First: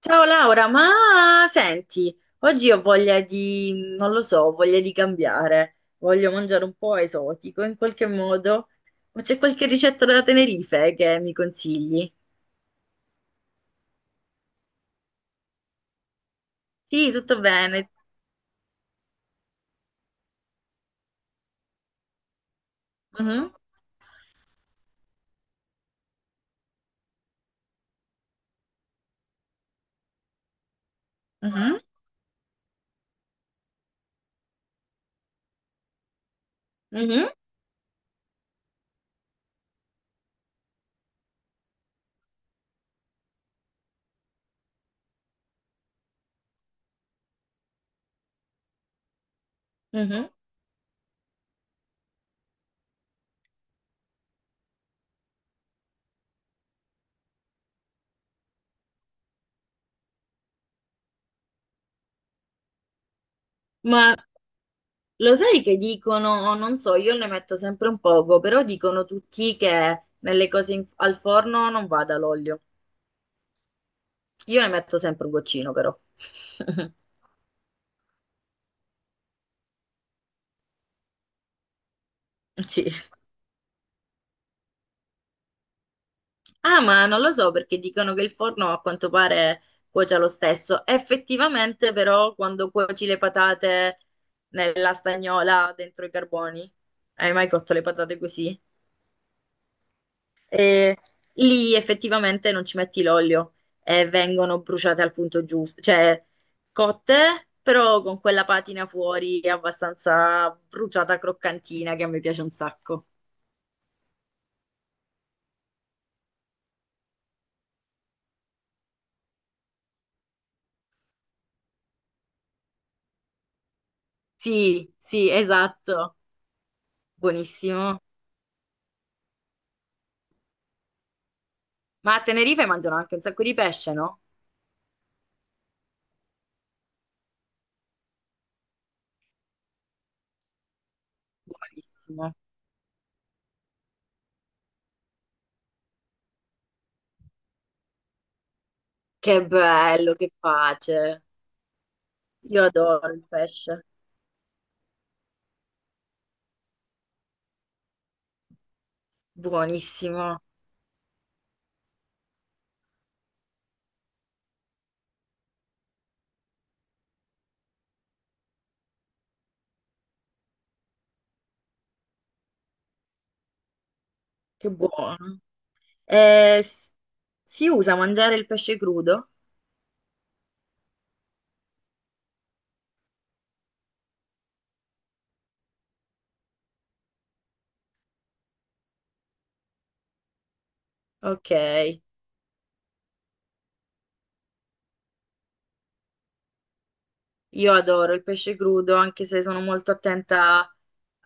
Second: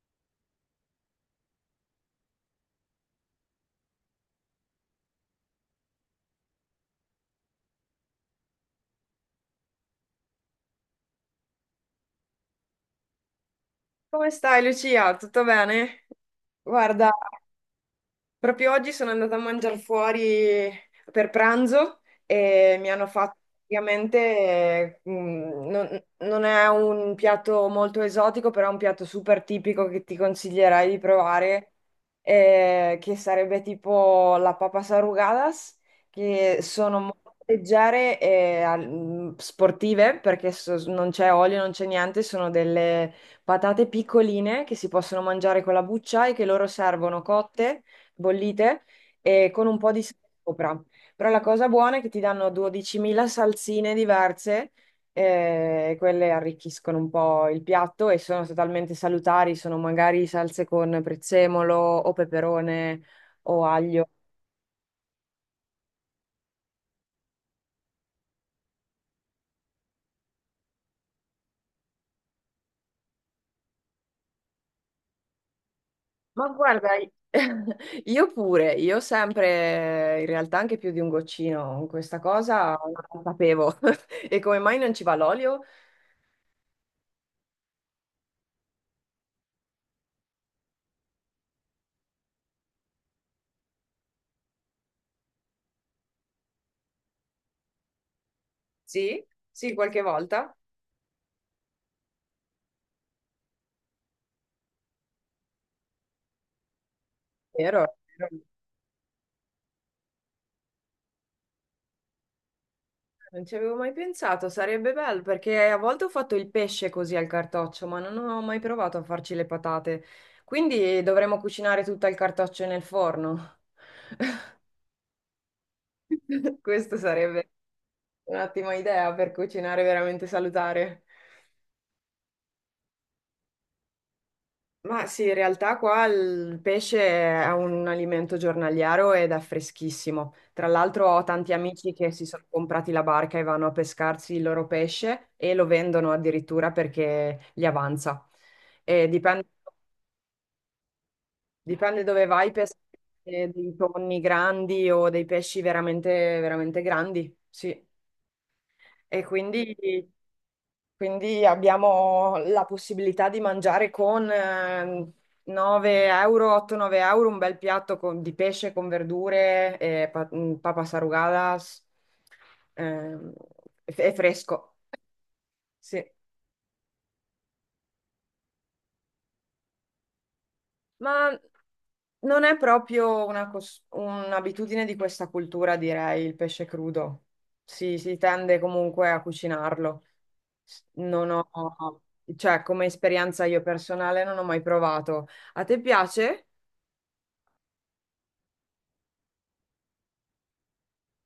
Ciao Laura, ma senti, oggi ho voglia di, non lo so, ho voglia di cambiare, voglio mangiare un po' esotico in qualche modo, ma c'è qualche ricetta da Tenerife che mi consigli? Come stai Lucia? Tutto bene? Guarda, Sì, tutto bene. proprio oggi sono andata a mangiare fuori per pranzo e mi hanno fatto Mhm. praticamente, non è un piatto molto esotico, però è un piatto super tipico che ti consiglierei di provare, Mhm. Che sarebbe tipo la papas arrugadas, che sono Mhm. molto leggere e sportive perché non c'è olio, non c'è niente, sono delle patate piccoline che si possono mangiare con la buccia e che loro servono cotte bollite e con un po' di sale Mhm. sopra. Però la cosa buona è che ti danno 12.000 salsine diverse, e quelle arricchiscono un po' il piatto e sono totalmente salutari, sono magari salse con prezzemolo o peperone o aglio. Ma lo sai che dicono, non so, io ne metto sempre un poco, però dicono tutti che nelle cose al forno non vada l'olio. Io ne metto sempre un goccino però. Ma guarda, io pure, io sempre, in realtà anche più di un goccino, questa cosa Sì. non la sapevo. E come mai non ci va l'olio? Ah, ma non lo so perché dicono che il forno a quanto pare cuocia lo stesso. Effettivamente, però, quando cuoci le patate nella stagnola dentro i carboni, hai mai cotto le patate così? Sì, sì, qualche volta. E lì effettivamente non ci metti l'olio e vengono bruciate al punto giusto, cioè cotte, Vero. però con quella patina fuori abbastanza bruciata croccantina che a me piace un sacco. Non ci avevo mai pensato, sarebbe bello perché a volte ho fatto il pesce così al cartoccio, ma non ho mai provato a farci le patate. Quindi dovremmo cucinare tutto il cartoccio nel forno. Sì, sì, esatto. Questa sarebbe Buonissimo. un'ottima idea per cucinare veramente salutare. Ma a Tenerife mangiano anche un sacco di pesce, no? Ma sì, in realtà qua il pesce è un alimento giornaliero ed è freschissimo. Tra l'altro ho tanti amici che si Buonissimo. sono comprati la barca e vanno a pescarsi il loro pesce e lo vendono addirittura perché gli avanza. E Che dipende, bello, che pace. dipende dove vai, Io pescare adoro il dei pesce. tonni grandi o dei pesci veramente, veramente grandi. Sì. E quindi Buonissimo, Quindi abbiamo la possibilità di mangiare con 9 euro, 8-9 euro un bel piatto di pesce con verdure e papas arrugadas, ehm, e che fresco, buono. sì. Eh, s- si usa mangiare il pesce crudo? Ma non è proprio un'abitudine di questa cultura, direi, il pesce crudo. Si tende comunque a cucinarlo. Non Ok, ho, cioè, come esperienza io personale non ho mai provato. A te piace? io adoro il pesce crudo, anche se sono molto attenta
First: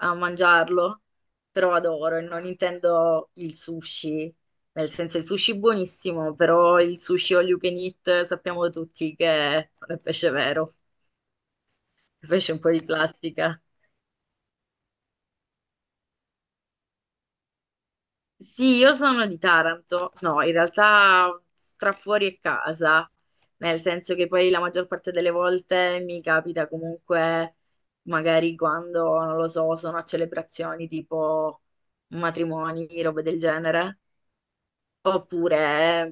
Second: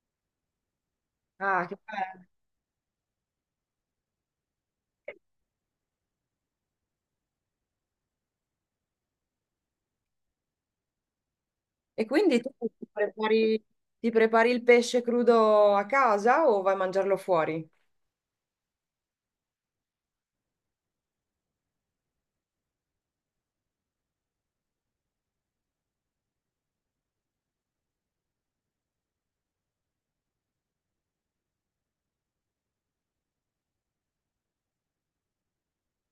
a mangiarlo, Ah, però che adoro e bello. non intendo il sushi. Nel senso, il sushi è buonissimo, però il sushi all you can eat sappiamo tutti che non è pesce vero. E quindi tu Fece un po' di ti plastica. prepari, ti prepari il pesce crudo a casa o vai a mangiarlo fuori? Sì, io sono di Taranto. No, in realtà tra fuori e casa, nel senso che poi la maggior parte delle volte mi capita comunque, magari quando, non lo so, sono a celebrazioni tipo matrimoni, robe del genere. Oppure,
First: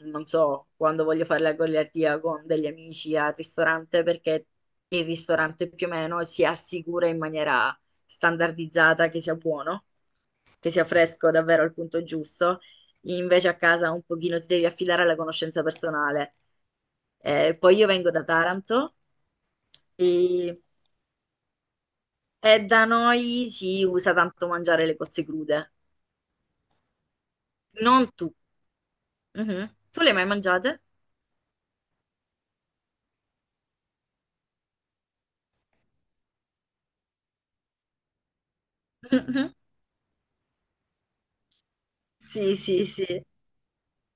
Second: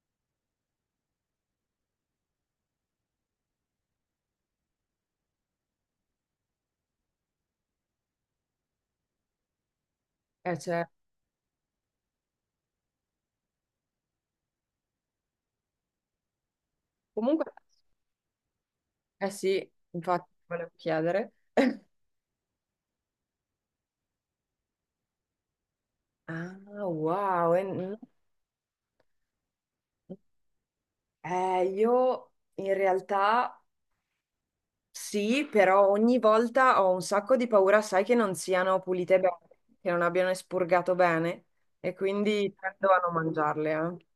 non so, quando voglio fare la goliardia con degli amici al ristorante, perché il ristorante più o meno si assicura in maniera standardizzata che sia buono, che sia Cioè, fresco davvero al punto giusto. Invece a casa un pochino ti devi affidare alla conoscenza personale. comunque, Poi io vengo da Taranto eh sì, infatti, e, volevo chiedere. e da noi si usa tanto mangiare le cozze crude. Ah, wow. Non tu. Mhm. Tu le hai mai mangiate? Io in realtà sì, però ogni volta ho un sacco di paura, sai, che non siano pulite bene, che non abbiano espurgato bene, e quindi Sì, sì, tendo a non sì. mangiarle, eh.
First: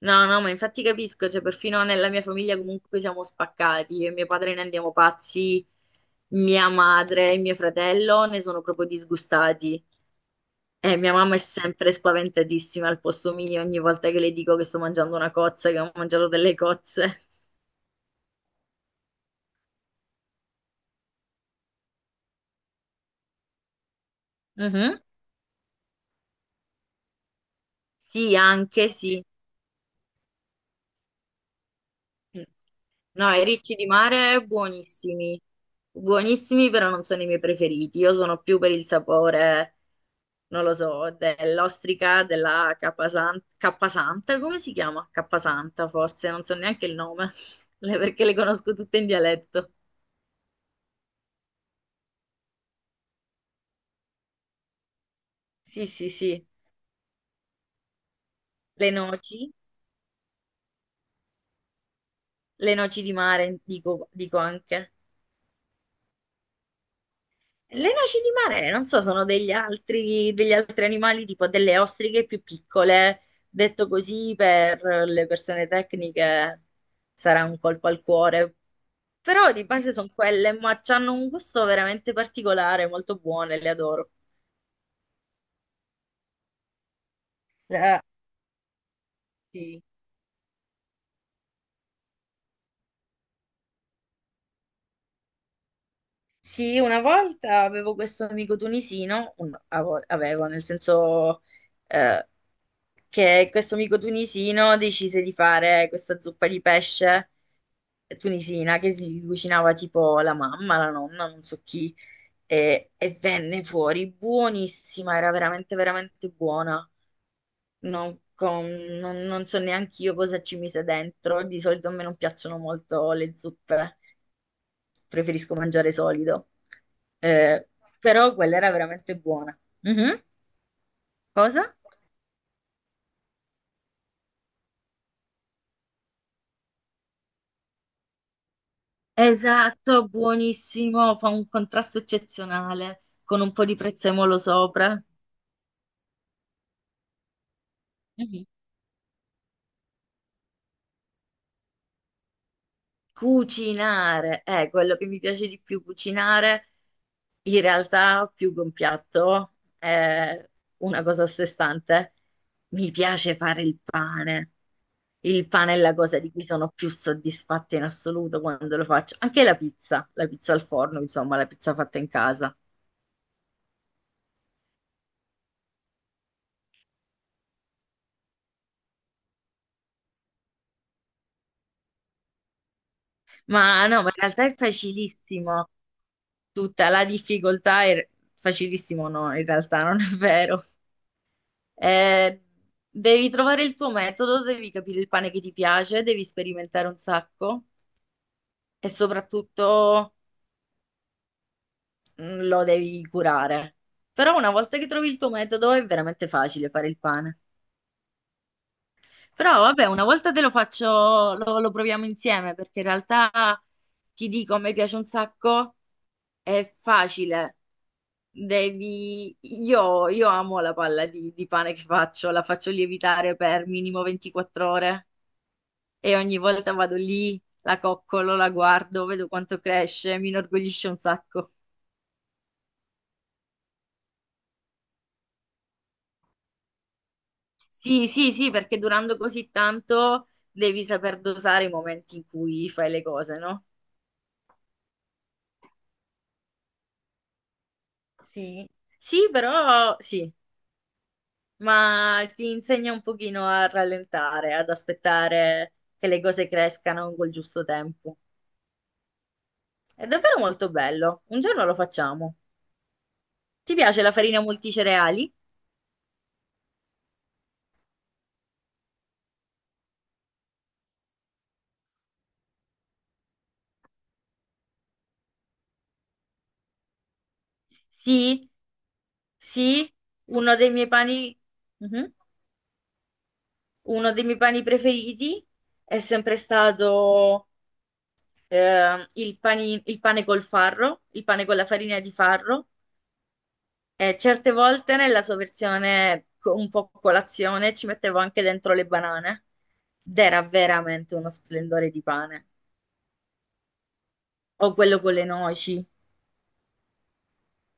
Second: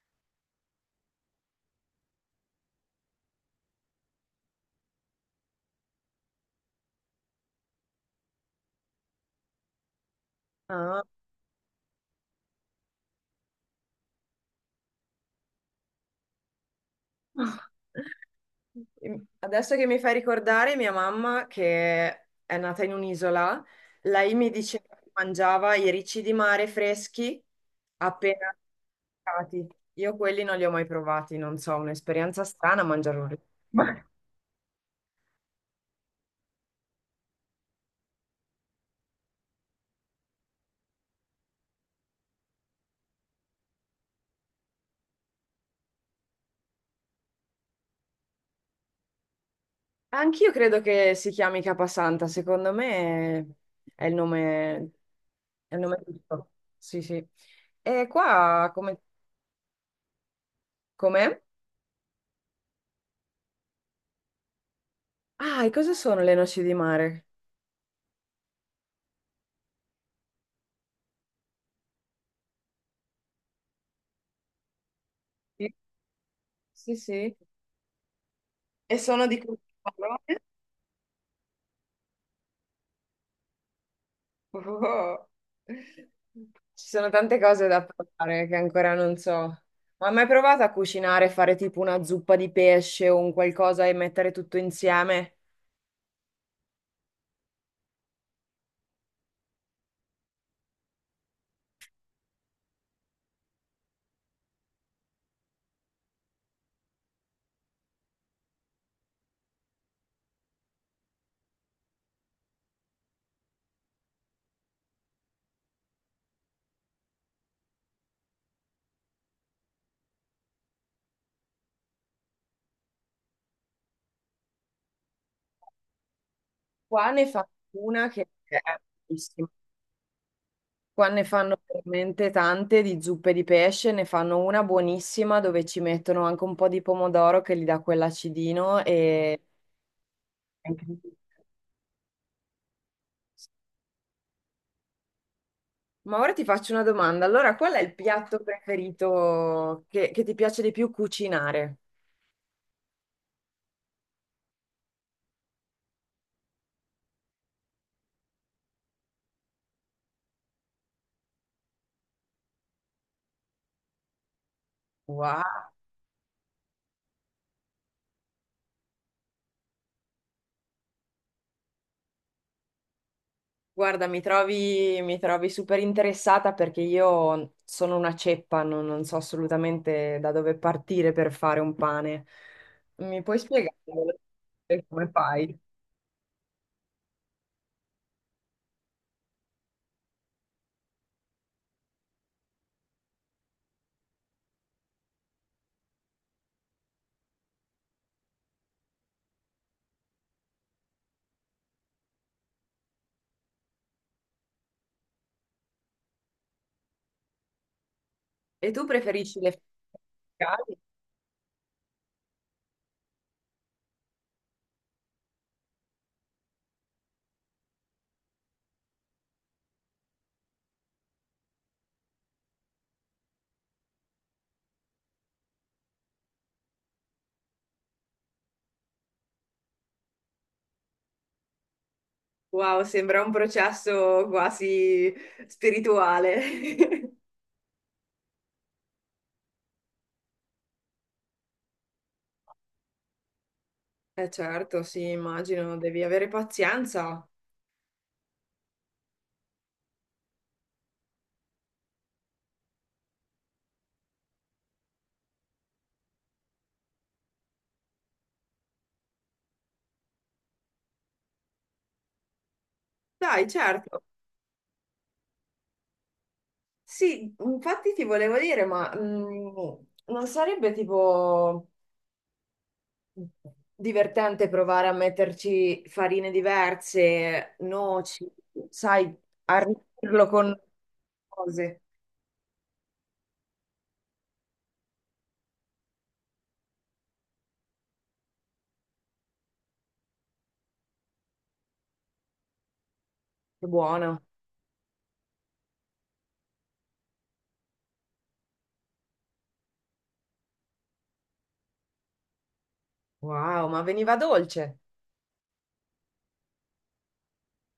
No, no, ma infatti capisco, cioè perfino nella mia famiglia comunque siamo spaccati, io e mio padre ne andiamo pazzi, mia madre e mio fratello ne sono proprio disgustati e Ah. mia mamma è sempre spaventatissima al posto mio ogni volta che le dico che sto mangiando una cozza, che ho mangiato delle cozze. Adesso che mi fai ricordare, mia mamma, che è nata in un'isola, lei mi diceva Mhm. che mangiava i ricci di mare freschi Sì, appena anche sì. pescati. Io quelli non li ho mai provati, non so, un'esperienza strana mangiare un No, i riccio. ricci di Ma- mare buonissimi, buonissimi però non sono i miei preferiti, io sono più per il sapore. Non lo so, dell'ostrica della Cappasanta, come si chiama? Cappasanta, forse, non so neanche il nome, perché le conosco tutte in dialetto. Anch'io credo che si chiami Capasanta, secondo me è il nome, è il Sì, nome sì, sì, giusto. Sì, sì. E qua le come, noci, com'è? le noci di mare, dico anche. Ah, e cosa sono le noci di mare? Le noci di mare, non so, sono degli altri animali, tipo delle ostriche più piccole, detto così per le persone tecniche Sì, sì, sì. sarà un colpo al cuore. E sono di Però quelle di base sono parole. quelle, ma hanno un gusto veramente particolare, molto buone, le adoro. Oh. Ci sono tante cose da Eh provare che ancora non so. sì. Ma hai mai provato a cucinare, fare tipo una zuppa di pesce o un qualcosa e mettere tutto insieme? Sì, una volta avevo questo amico tunisino, avevo, nel senso eh, che questo amico tunisino decise di fare questa zuppa di pesce tunisina che si cucinava tipo la mamma, la nonna, non so chi, e venne fuori buonissima, era veramente, veramente buona. Non, con- non- non so neanche io cosa ci mise dentro. Di solito a me non piacciono molto le zuppe, preferisco mangiare solido. Qua ne fanno Eh, una che Però quella è era veramente buonissima. buona. Mhm. Qua ne fanno Cosa? veramente tante di zuppe di pesce, ne fanno una buonissima dove ci mettono anche un po' di pomodoro che gli dà quell'acidino e... Esatto, buonissimo, fa un contrasto eccezionale con un po' di prezzemolo sopra. Ma ora ti faccio una domanda. Allora, qual è il piatto preferito che ti piace di più cucinare? Cucinare è quello che mi piace di più cucinare. In realtà, più che un piatto, è una cosa a sé stante. Mi piace fare il pane. Wow. Il pane è la cosa di cui sono più soddisfatta in assoluto quando lo faccio. Anche la pizza al forno, insomma, la pizza fatta in casa. Guarda, mi trovi super interessata perché io sono una ceppa, non so assolutamente da dove partire per fare un pane. Mi puoi spiegare Ma no, ma in realtà è velocemente come fai? facilissimo. Tutta la difficoltà è facilissimo, no, in realtà non è vero. Eh, Devi trovare il tuo metodo, devi capire il pane che ti piace, devi sperimentare un sacco e soprattutto lo devi curare. Però una volta che trovi il tuo metodo è veramente facile fare il pane. E tu preferisci le Però fette vabbè, una volta te lo verticali? faccio, lo proviamo insieme perché in realtà ti dico, a me piace un sacco, è facile. Io amo la palla di pane che faccio, la faccio lievitare per minimo 24 ore e ogni volta vado lì, la coccolo, la guardo, vedo quanto cresce, mi inorgoglisce un sacco. Wow, sembra un processo quasi spirituale. Sì, sì, sì, perché durando così tanto devi saper dosare i momenti in cui fai le cose, no? Eh certo, sì, immagino, devi avere pazienza. Sì. Sì, però sì, ma ti insegna un pochino a rallentare, ad aspettare che le cose crescano col giusto tempo. È davvero molto bello. Un giorno lo facciamo. Dai, Ti certo. piace la farina multicereali? Sì, infatti ti volevo dire, ma non sarebbe tipo divertente provare a metterci farine diverse, noci, Sì, sai, sì, arricchirlo uno con dei miei pani. cose. Mhm. Uno dei miei pani preferiti è sempre stato il pane col farro, il pane con la farina di farro. Che E buono. certe volte nella sua versione un po' colazione ci mettevo anche dentro le banane ed era veramente uno splendore di pane. Wow, ma veniva O dolce. quello con le noci.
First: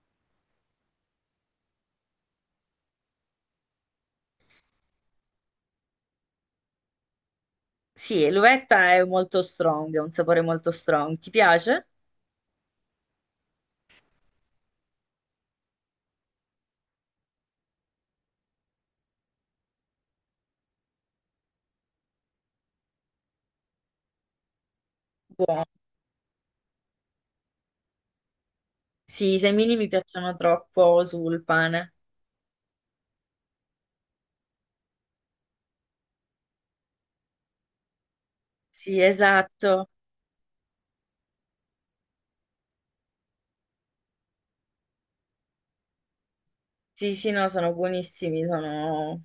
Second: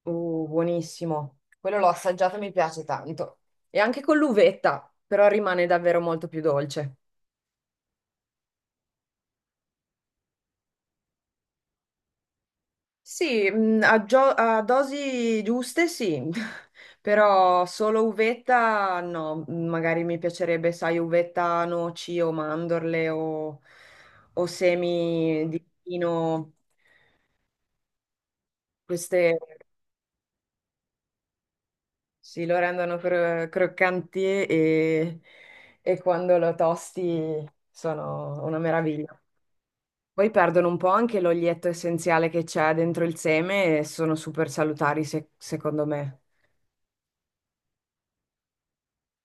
Buonissimo. Quello l'ho assaggiato e mi piace tanto. E anche con l'uvetta, però rimane davvero molto più dolce. Sì, l'uvetta è molto strong, è un sapore molto strong. Ti piace? Sì, a dosi giuste sì, però solo uvetta no, magari mi piacerebbe, sai, uvetta, noci o mandorle o semi di Buono. pino, Sì, queste i semini mi piacciono troppo sul pane. sì, lo rendono croccanti e, e quando lo tosti sono una Sì, meraviglia. esatto. Poi perdono un po' anche l'olietto essenziale che c'è dentro il seme e sono super salutari, secondo me. Sì, sì, no, sono buonissimi.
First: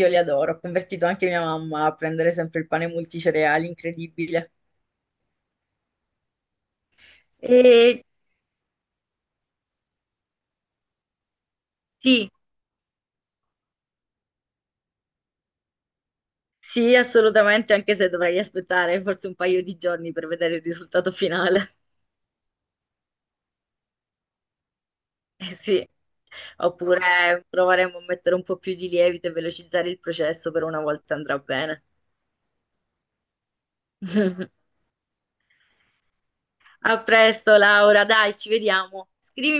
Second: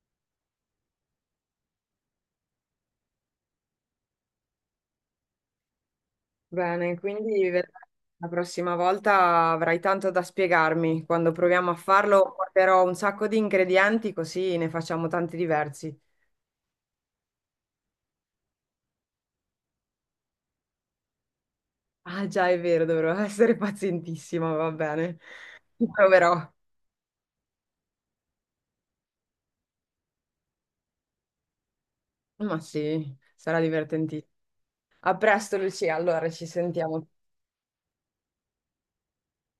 Io li adoro, ho convertito anche mia mamma a prendere sempre il pane multicereali, incredibile. Bene, quindi vedrai, E la prossima volta avrai tanto da spiegarmi. Quando proviamo a sì. farlo, porterò un sacco di ingredienti così ne facciamo tanti diversi. Sì, assolutamente, anche se dovrei aspettare forse un paio di giorni per vedere il risultato finale. Ah, già, è vero, dovrò essere pazientissima, va bene. Eh Ci sì, proverò. oppure proveremo a mettere un po' più di lievito e velocizzare il processo, per una volta andrà bene. Ma sì, sarà divertentissimo. A presto, Lucia. Allora, ci A sentiamo. presto, Laura, dai, ci vediamo. Scrivimi